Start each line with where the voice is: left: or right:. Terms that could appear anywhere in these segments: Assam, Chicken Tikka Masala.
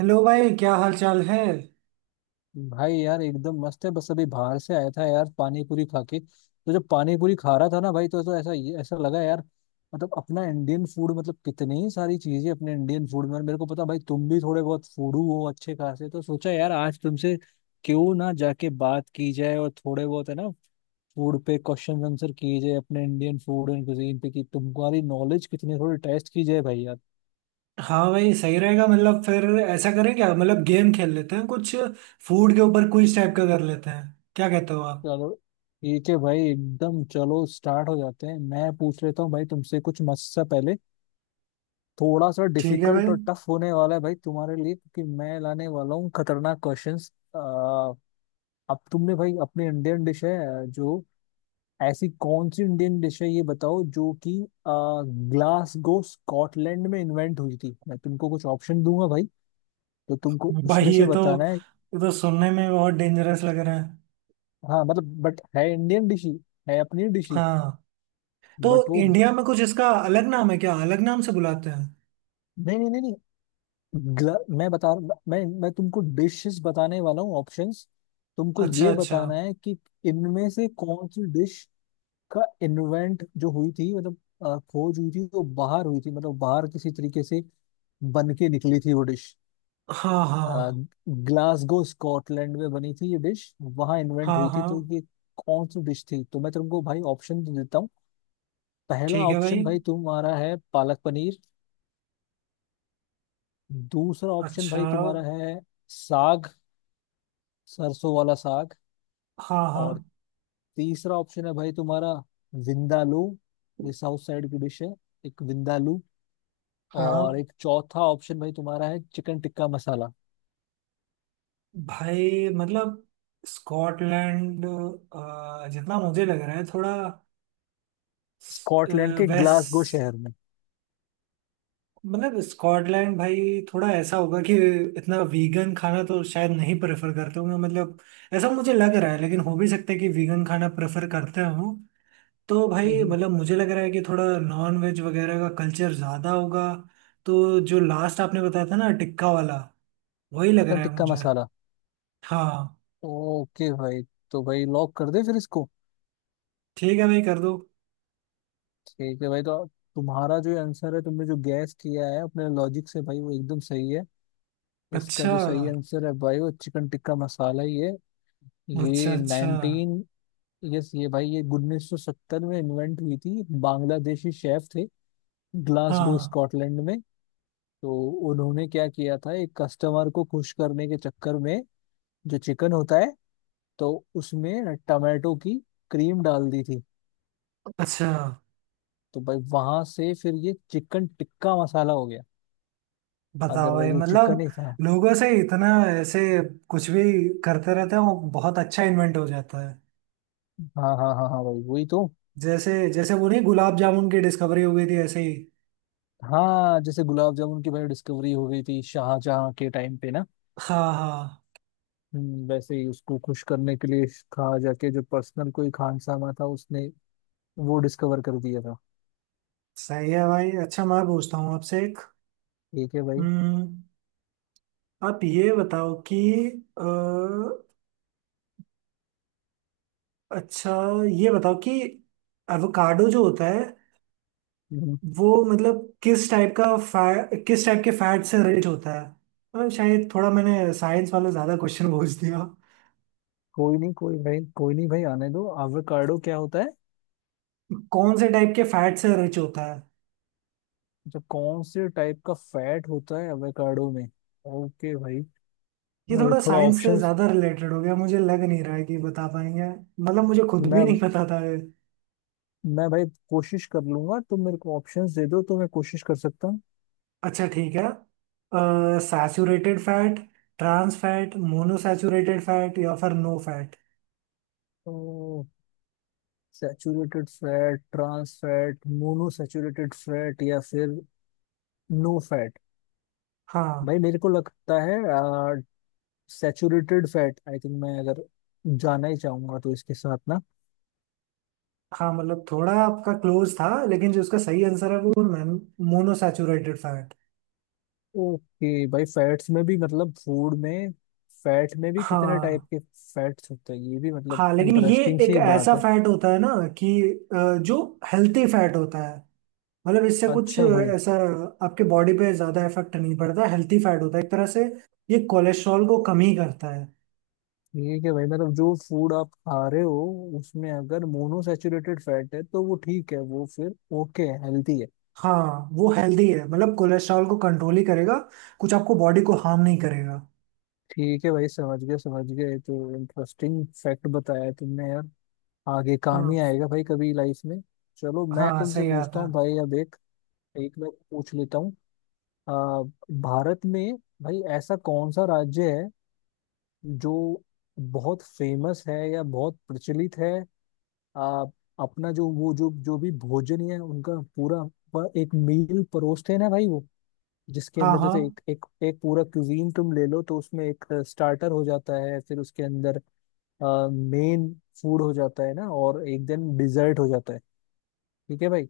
right: Hello भाई, क्या हाल चाल है।
left: भाई यार एकदम मस्त है। बस अभी बाहर से आया था यार पानी पूरी खा के। तो जब पानी पूरी खा रहा था ना भाई तो ऐसा ऐसा लगा यार। मतलब अपना इंडियन फूड, मतलब कितनी ही सारी चीजें अपने इंडियन फूड में। और मेरे को पता भाई तुम भी थोड़े बहुत फूडू हो अच्छे खासे, तो सोचा यार आज तुमसे क्यों ना जाके बात की जाए। और थोड़े बहुत है ना फूड पे क्वेश्चन आंसर किए जाए अपने इंडियन फूड एंड कुजीन पे, कि तुम्हारी नॉलेज कितनी थोड़ी टेस्ट की जाए भाई यार।
right: हाँ भाई, सही रहेगा। मतलब फिर ऐसा करें क्या, मतलब गेम खेल लेते हैं कुछ, फूड के ऊपर क्विज टाइप का कर लेते हैं। क्या कहते हो आप।
left: चलो ठीक है भाई एकदम, चलो स्टार्ट हो जाते हैं। मैं पूछ लेता हूँ भाई तुमसे कुछ मस्त सा। पहले थोड़ा सा
right: ठीक है भाई।
left: डिफिकल्ट और टफ होने वाला है भाई तुम्हारे लिए, क्योंकि मैं लाने वाला हूँ खतरनाक क्वेश्चंस। अब तुमने भाई अपनी इंडियन डिश है जो, ऐसी कौन सी इंडियन डिश है ये बताओ जो कि ग्लासगो स्कॉटलैंड में इन्वेंट हुई थी। मैं तुमको कुछ ऑप्शन दूंगा भाई, तो तुमको
right: भाई
left: उसमें से
right: ये तो
left: बताना है।
right: ये तो सुनने में बहुत डेंजरस लग रहा है।
left: हाँ मतलब बट है इंडियन डिश ही, है अपनी डिश ही।
right: हाँ, तो
left: बट वो,
right: इंडिया में कुछ इसका अलग नाम है क्या, अलग नाम से बुलाते हैं।
left: नहीं नहीं नहीं नहीं, ग्ल- मैं बता मैं तुमको डिशेस बताने वाला हूँ ऑप्शंस। तुमको
right: अच्छा
left: ये
right: अच्छा।
left: बताना है कि इनमें से कौन सी डिश का इन्वेंट जो हुई थी, मतलब खोज हुई थी वो बाहर हुई थी, मतलब बाहर किसी तरीके से बन के निकली थी वो डिश।
right: हाँ हाँ
left: ग्लासगो स्कॉटलैंड में बनी थी ये डिश, वहां इन्वेंट
right: हाँ
left: हुई थी,
right: हाँ।
left: तो ये कौन सी डिश थी। तो मैं तुमको भाई ऑप्शन देता हूँ। पहला
right: ठीक है
left: ऑप्शन
right: भाई।
left: भाई तुम्हारा है पालक पनीर। दूसरा ऑप्शन
right: अच्छा।
left: भाई तुम्हारा है साग, सरसों वाला साग।
right: हाँ
left: और
right: हाँ
left: तीसरा ऑप्शन है भाई तुम्हारा विंदालू, ये साउथ साइड की डिश है, एक विंदालू। और
right: हाँ।
left: एक चौथा ऑप्शन भाई तुम्हारा है चिकन टिक्का मसाला।
right: भाई मतलब स्कॉटलैंड जितना मुझे लग रहा है, थोड़ा
left: स्कॉटलैंड के ग्लासगो
right: वेस्ट।
left: शहर में।
right: मतलब स्कॉटलैंड भाई थोड़ा ऐसा होगा कि इतना वीगन खाना तो शायद नहीं प्रेफर करते होंगे। मतलब ऐसा मुझे लग रहा है, लेकिन हो भी सकता है कि वीगन खाना प्रेफर करते हों। तो
left: हम्म।
right: भाई
left: हम्म।
right: मतलब मुझे लग रहा है कि थोड़ा नॉन वेज वगैरह का कल्चर ज़्यादा होगा। तो जो लास्ट आपने बताया था ना, टिक्का वाला, वही लग
left: चिकन
right: रहा है
left: टिक्का
right: मुझे।
left: मसाला।
right: हाँ।
left: ओके भाई, तो भाई लॉक कर दे फिर इसको।
right: ठीक है भाई, कर दो।
left: ठीक है भाई, तो तुम्हारा जो आंसर है, तुमने जो गैस किया है अपने लॉजिक से भाई, वो एकदम सही है। इसका
right: अच्छा
left: जो सही आंसर है भाई वो चिकन टिक्का मसाला ही है।
right: अच्छा।
left: ये
right: अच्छा।
left: 1980, यस, ये भाई ये 1970 में इन्वेंट हुई थी, बांग्लादेशी शेफ थे ग्लासगो
right: हाँ।
left: स्कॉटलैंड में। तो उन्होंने क्या किया था एक कस्टमर को खुश करने के चक्कर में, जो चिकन होता है, तो उसमें टमाटो की क्रीम डाल दी थी।
right: अच्छा।
left: तो भाई वहां से फिर ये चिकन टिक्का मसाला हो गया,
right: बताओ भाई,
left: अदरवाइज वो चिकन
right: मतलब
left: ही था।
right: लोगों से इतना ऐसे कुछ भी करते रहते हैं, वो बहुत अच्छा इन्वेंट हो जाता है।
left: हाँ हाँ हाँ हाँ भाई वही तो।
right: जैसे जैसे वो नहीं, गुलाब जामुन की डिस्कवरी हो गई थी ऐसे ही।
left: हाँ जैसे गुलाब जामुन की भाई डिस्कवरी हो गई थी शाहजहाँ के टाइम पे ना।
right: हाँ हाँ।
left: वैसे ही उसको खुश करने के लिए कहा, जाके जो पर्सनल कोई खानसामा था उसने वो डिस्कवर कर दिया था।
right: सही है भाई। अच्छा, मैं पूछता हूँ आपसे एक।
left: ठीक है भाई।
right: हम्म, आप ये बताओ कि अ, अच्छा, ये बताओ कि एवोकाडो जो होता है,
left: हम्म।
right: वो मतलब किस टाइप का किस टाइप के फैट से रिच होता है। शायद थोड़ा मैंने साइंस वाला ज्यादा क्वेश्चन पूछ दिया।
left: कोई नहीं कोई भाई कोई नहीं भाई, आने दो एवोकाडो क्या होता है,
right: कौन से टाइप के फैट से रिच होता है।
left: जो कौन से टाइप का फैट होता है एवोकाडो में। ओके भाई।
right: ये
left: अरे,
right: थोड़ा
left: थोड़ा
right: साइंस से
left: ऑप्शंस
right: ज्यादा रिलेटेड हो गया, मुझे लग नहीं रहा है कि बता पाएंगे। मतलब मुझे खुद भी नहीं
left: मैं
right: पता था ये।
left: मैं भाई कोशिश कर लूंगा, तुम मेरे को ऑप्शंस दे दो तो मैं कोशिश कर सकता हूँ।
right: अच्छा, ठीक है। Saturated fat, trans fat, monosaturated fat या फिर नो फैट।
left: तो saturated fat, trans fat, mono saturated fat या फिर नो।
right: हाँ।
left: भाई मेरे को लगता है सैचुरेटेड फैट, आई थिंक, मैं अगर जाना ही चाहूंगा तो इसके साथ ना।
right: हाँ मतलब थोड़ा आपका क्लोज था, लेकिन जो उसका सही आंसर है वो मोनोसैचुरेटेड फैट।
left: ओके भाई, फैट्स में भी मतलब फूड में, फैट में भी कितने टाइप
right: हाँ।
left: के फैट्स होते हैं ये भी मतलब
right: हाँ लेकिन ये
left: इंटरेस्टिंग
right: एक
left: सी
right: ऐसा
left: बात है।
right: फैट होता है ना कि जो हेल्थी फैट होता है। मतलब इससे कुछ
left: अच्छा भाई।
right: ऐसा आपके बॉडी पे ज्यादा इफेक्ट नहीं पड़ता, हेल्थी फैट होता है एक तरह से। ये कोलेस्ट्रॉल को कम ही करता है।
left: ठीक है भाई, मतलब जो फूड आप खा रहे हो उसमें अगर मोनोसैचुरेटेड फैट है तो वो ठीक है, वो फिर ओके है, हेल्थी है।
right: हाँ वो हेल्दी है, मतलब कोलेस्ट्रॉल को कंट्रोल ही करेगा, कुछ आपको बॉडी को हार्म नहीं करेगा।
left: ठीक है भाई समझ गए समझ गए, तो इंटरेस्टिंग फैक्ट बताया तुमने यार, आगे काम ही
right: हाँ
left: आएगा भाई कभी लाइफ में। चलो मैं
right: हाँ।
left: तुमसे
right: सही
left: पूछता
right: आता
left: हूँ
right: है।
left: भाई अब एक एक मैं पूछ लेता हूँ। आ, भारत में भाई ऐसा कौन सा राज्य है जो बहुत फेमस है या बहुत प्रचलित है, आ, अपना जो वो जो जो भी भोजन है उनका पूरा एक मील परोसते हैं ना भाई, वो जिसके
right: हाँ
left: अंदर जैसे
right: हाँ
left: एक एक एक पूरा क्यूजीन तुम ले लो तो उसमें एक स्टार्टर हो जाता है, फिर उसके अंदर मेन फूड हो जाता है ना, और एक दिन डिजर्ट हो जाता है। ठीक है भाई,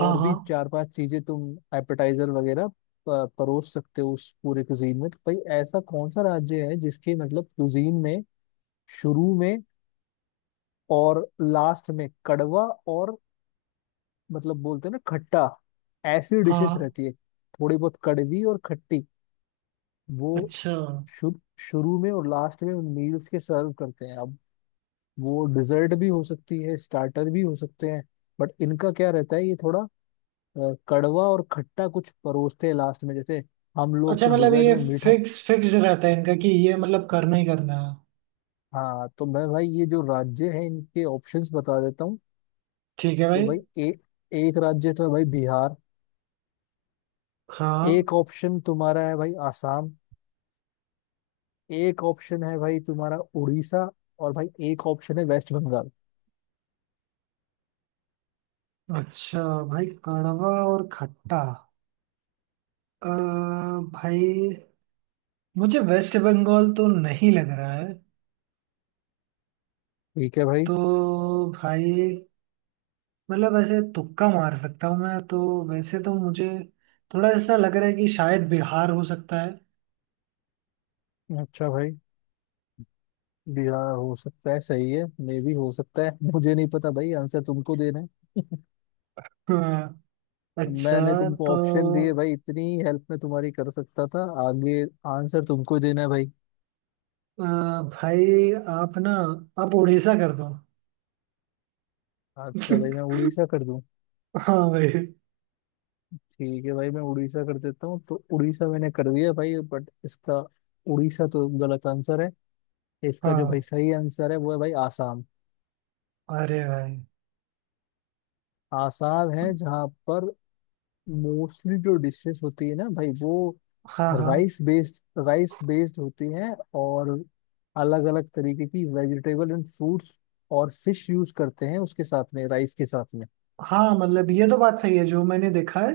right: हाँ हाँ।
left: भी चार पांच चीजें तुम एपेटाइजर वगैरह परोस सकते हो उस पूरे कुजीन में। तो भाई ऐसा कौन सा राज्य है जिसके मतलब कुजीन में शुरू में और लास्ट में कड़वा, और मतलब बोलते हैं ना खट्टा, ऐसी डिशेस
right: हाँ।
left: रहती है, थोड़ी बहुत कड़वी और खट्टी। वो
right: अच्छा
left: शुरू शुरू में और लास्ट में उन मील्स के सर्व करते हैं। अब वो डिजर्ट भी हो सकती है, स्टार्टर भी हो सकते हैं, बट इनका क्या रहता है, ये थोड़ा कड़वा और खट्टा कुछ परोसते हैं लास्ट में, जैसे हम लोग
right: अच्छा,
left: तो
right: मतलब
left: डिजर्ट
right: ये
left: में मीठा।
right: फिक्स फिक्स रहता है इनका कि ये मतलब करना ही करना है।
left: हाँ, तो मैं भाई ये जो राज्य है इनके ऑप्शंस बता देता हूँ।
right: ठीक है
left: तो
right: भाई।
left: भाई एक राज्य तो है भाई बिहार।
right: हाँ।
left: एक ऑप्शन तुम्हारा है भाई आसाम। एक ऑप्शन है भाई तुम्हारा उड़ीसा। और भाई एक ऑप्शन है वेस्ट बंगाल।
right: अच्छा। भाई कड़वा और खट्टा, अ, भाई मुझे वेस्ट बंगाल तो नहीं लग रहा है।
left: ठीक है भाई।
right: तो भाई मतलब ऐसे तुक्का मार सकता हूँ मैं तो। वैसे तो मुझे थोड़ा ऐसा लग रहा है कि शायद बिहार हो सकता है।
left: अच्छा भाई, बिहार हो सकता है सही है, मे भी हो सकता है मुझे नहीं पता भाई, आंसर तुमको देना है।
right: हाँ।
left: मैंने
right: अच्छा।
left: तुमको
right: तो
left: ऑप्शन दिए भाई, इतनी हेल्प में तुम्हारी कर सकता था। आगे आंसर तुमको देना है भाई।
right: अ, भाई, आप ना, आप उड़ीसा कर दो।
left: अच्छा भाई मैं उड़ीसा कर दूं।
right: हाँ भाई।
left: ठीक है भाई, मैं उड़ीसा कर देता हूँ, तो उड़ीसा मैंने कर दिया भाई, बट इसका, उड़ीसा तो गलत आंसर है। इसका जो भाई
right: हाँ।
left: सही आंसर है वो है भाई आसाम।
right: अरे भाई।
left: आसाम है जहाँ पर मोस्टली जो डिशेस होती है ना भाई वो
right: हाँ हाँ।
left: राइस बेस्ड, राइस बेस्ड होती हैं, और अलग अलग तरीके की वेजिटेबल एंड फ्रूट्स और फिश यूज करते हैं उसके साथ में, राइस के साथ में।
right: हाँ मतलब ये तो बात सही है जो मैंने देखा है।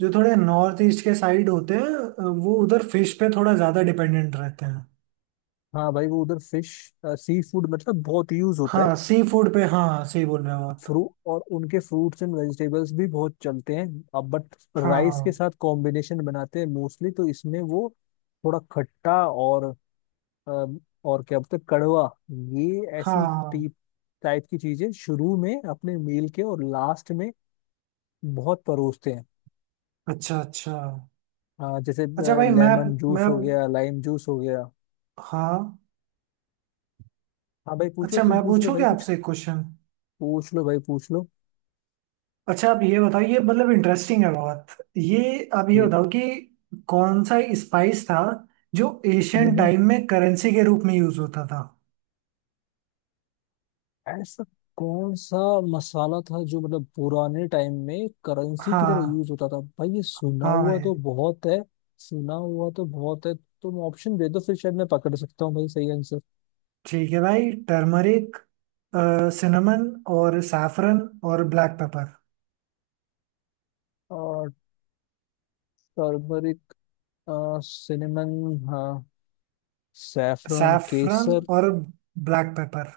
right: जो थोड़े नॉर्थ ईस्ट के साइड होते हैं वो उधर फिश पे थोड़ा ज्यादा डिपेंडेंट रहते हैं।
left: हाँ भाई वो उधर फिश, सी फूड मतलब बहुत यूज होता है।
right: हाँ सी फूड पे, हाँ सही बोल रहे हो आप।
left: फ्रू और उनके फ्रूट्स एंड वेजिटेबल्स भी बहुत चलते हैं। अब बट राइस
right: हाँ
left: के साथ कॉम्बिनेशन बनाते हैं मोस्टली, तो इसमें वो थोड़ा खट्टा और अम, और क्या बोलते हैं, कड़वा, ये ऐसी
right: हाँ।
left: टीप टाइप की चीजें शुरू में अपने मील के और लास्ट में बहुत परोसते हैं।
right: अच्छा अच्छा।
left: जैसे
right: अच्छा भाई, मैं
left: लेमन
right: मैं
left: जूस हो गया, लाइम जूस हो गया।
right: हाँ।
left: हाँ भाई पूछो
right: अच्छा, मैं
left: तुम, पूछ लो भाई
right: पूछूंगा
left: कुछ,
right: आपसे एक क्वेश्चन।
left: पूछ लो भाई पूछ लो।
right: अच्छा आप ये बताओ, ये मतलब इंटरेस्टिंग है बहुत ये। आप ये
left: ठीक।
right: बताओ कि कौन सा स्पाइस था जो
left: हम्म।
right: एशियन
left: हम्म।
right: टाइम में करेंसी के रूप में यूज होता था।
left: ऐसा कौन सा मसाला था जो मतलब पुराने टाइम में करेंसी की तरह
right: हाँ।
left: यूज होता था भाई, ये सुना
right: हाँ
left: हुआ
right: भाई।
left: तो बहुत है, सुना हुआ तो बहुत है। तुम ऑप्शन दे दो फिर शायद मैं पकड़ सकता हूँ भाई सही आंसर।
right: ठीक है भाई, टर्मरिक, सिनेमन, और सैफरन, और ब्लैक पेपर।
left: और टर्मरिक, सिनेमन, हाँ, सैफरन
right: सैफरन
left: केसर,
right: और ब्लैक पेपर।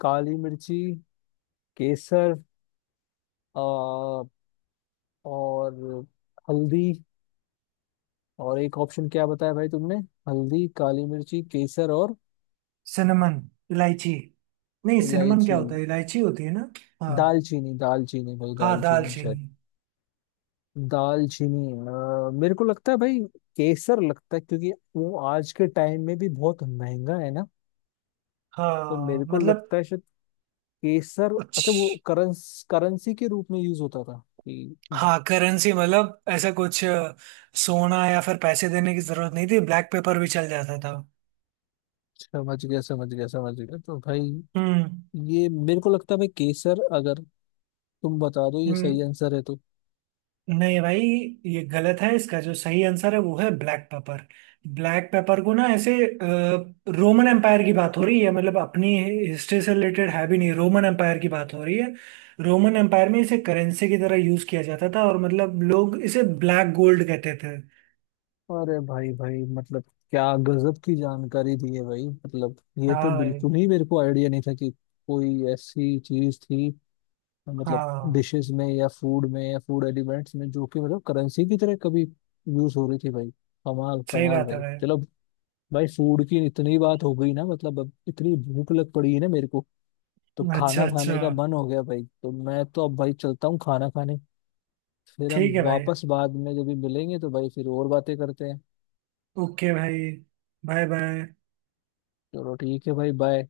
left: काली मिर्ची, केसर, अ, और हल्दी। और एक ऑप्शन क्या बताया भाई तुमने, हल्दी काली मिर्ची केसर और
right: सिनेमन, इलायची। नहीं सिनेमन
left: इलायची,
right: क्या होता है, इलायची होती है ना। हाँ।
left: दालचीनी। दालचीनी भाई
right: हाँ
left: दालचीनी शायद,
right: दालचीनी।
left: दालचीनी मेरे को लगता है भाई केसर लगता है, क्योंकि वो आज के टाइम में भी बहुत महंगा है ना। तो
right: हाँ
left: मेरे को
right: मतलब
left: लगता है शायद केसर। अच्छा, वो
right: कुछ।
left: करंस करेंसी के रूप में यूज होता था कि,
right: हाँ करेंसी मतलब ऐसा कुछ, सोना या फिर पैसे देने की जरूरत नहीं थी, ब्लैक पेपर भी चल जाता था।
left: समझ गया समझ गया समझ गया, तो भाई,
right: हम्म
left: ये मेरे को लगता है भाई केसर, अगर तुम बता दो ये सही
right: हम्म।
left: आंसर है तो।
right: नहीं भाई, ये गलत है। इसका जो सही आंसर है वो है ब्लैक पेपर। ब्लैक पेपर को ना ऐसे, रोमन एम्पायर की बात हो रही है, मतलब अपनी हिस्ट्री से रिलेटेड है भी नहीं, रोमन एम्पायर की बात हो रही है। रोमन एम्पायर में इसे करेंसी की तरह यूज किया जाता था, और मतलब लोग इसे ब्लैक गोल्ड कहते थे।
left: अरे भाई, भाई मतलब क्या गजब की जानकारी दी है भाई, मतलब ये तो
right: हाँ भाई।
left: बिल्कुल ही मेरे को आइडिया नहीं था कि कोई ऐसी चीज थी, मतलब
right: हाँ
left: डिशेस में या फूड एलिमेंट्स में जो कि मतलब करेंसी की तरह कभी यूज हो रही थी भाई। कमाल
right: सही
left: कमाल
right: बात है
left: भाई,
right: भाई।
left: चलो। भाई फूड की इतनी बात हो गई ना, मतलब अब इतनी भूख लग पड़ी है ना मेरे को, तो
right: अच्छा
left: खाना
right: अच्छा।
left: खाने का मन हो गया भाई। तो मैं तो अब भाई चलता हूँ खाना खाने, फिर हम
right: ठीक है भाई।
left: वापस बाद में जब भी मिलेंगे तो भाई फिर और बातें करते हैं।
right: ओके भाई। Bye bye.
left: चलो ठीक है भाई, बाय।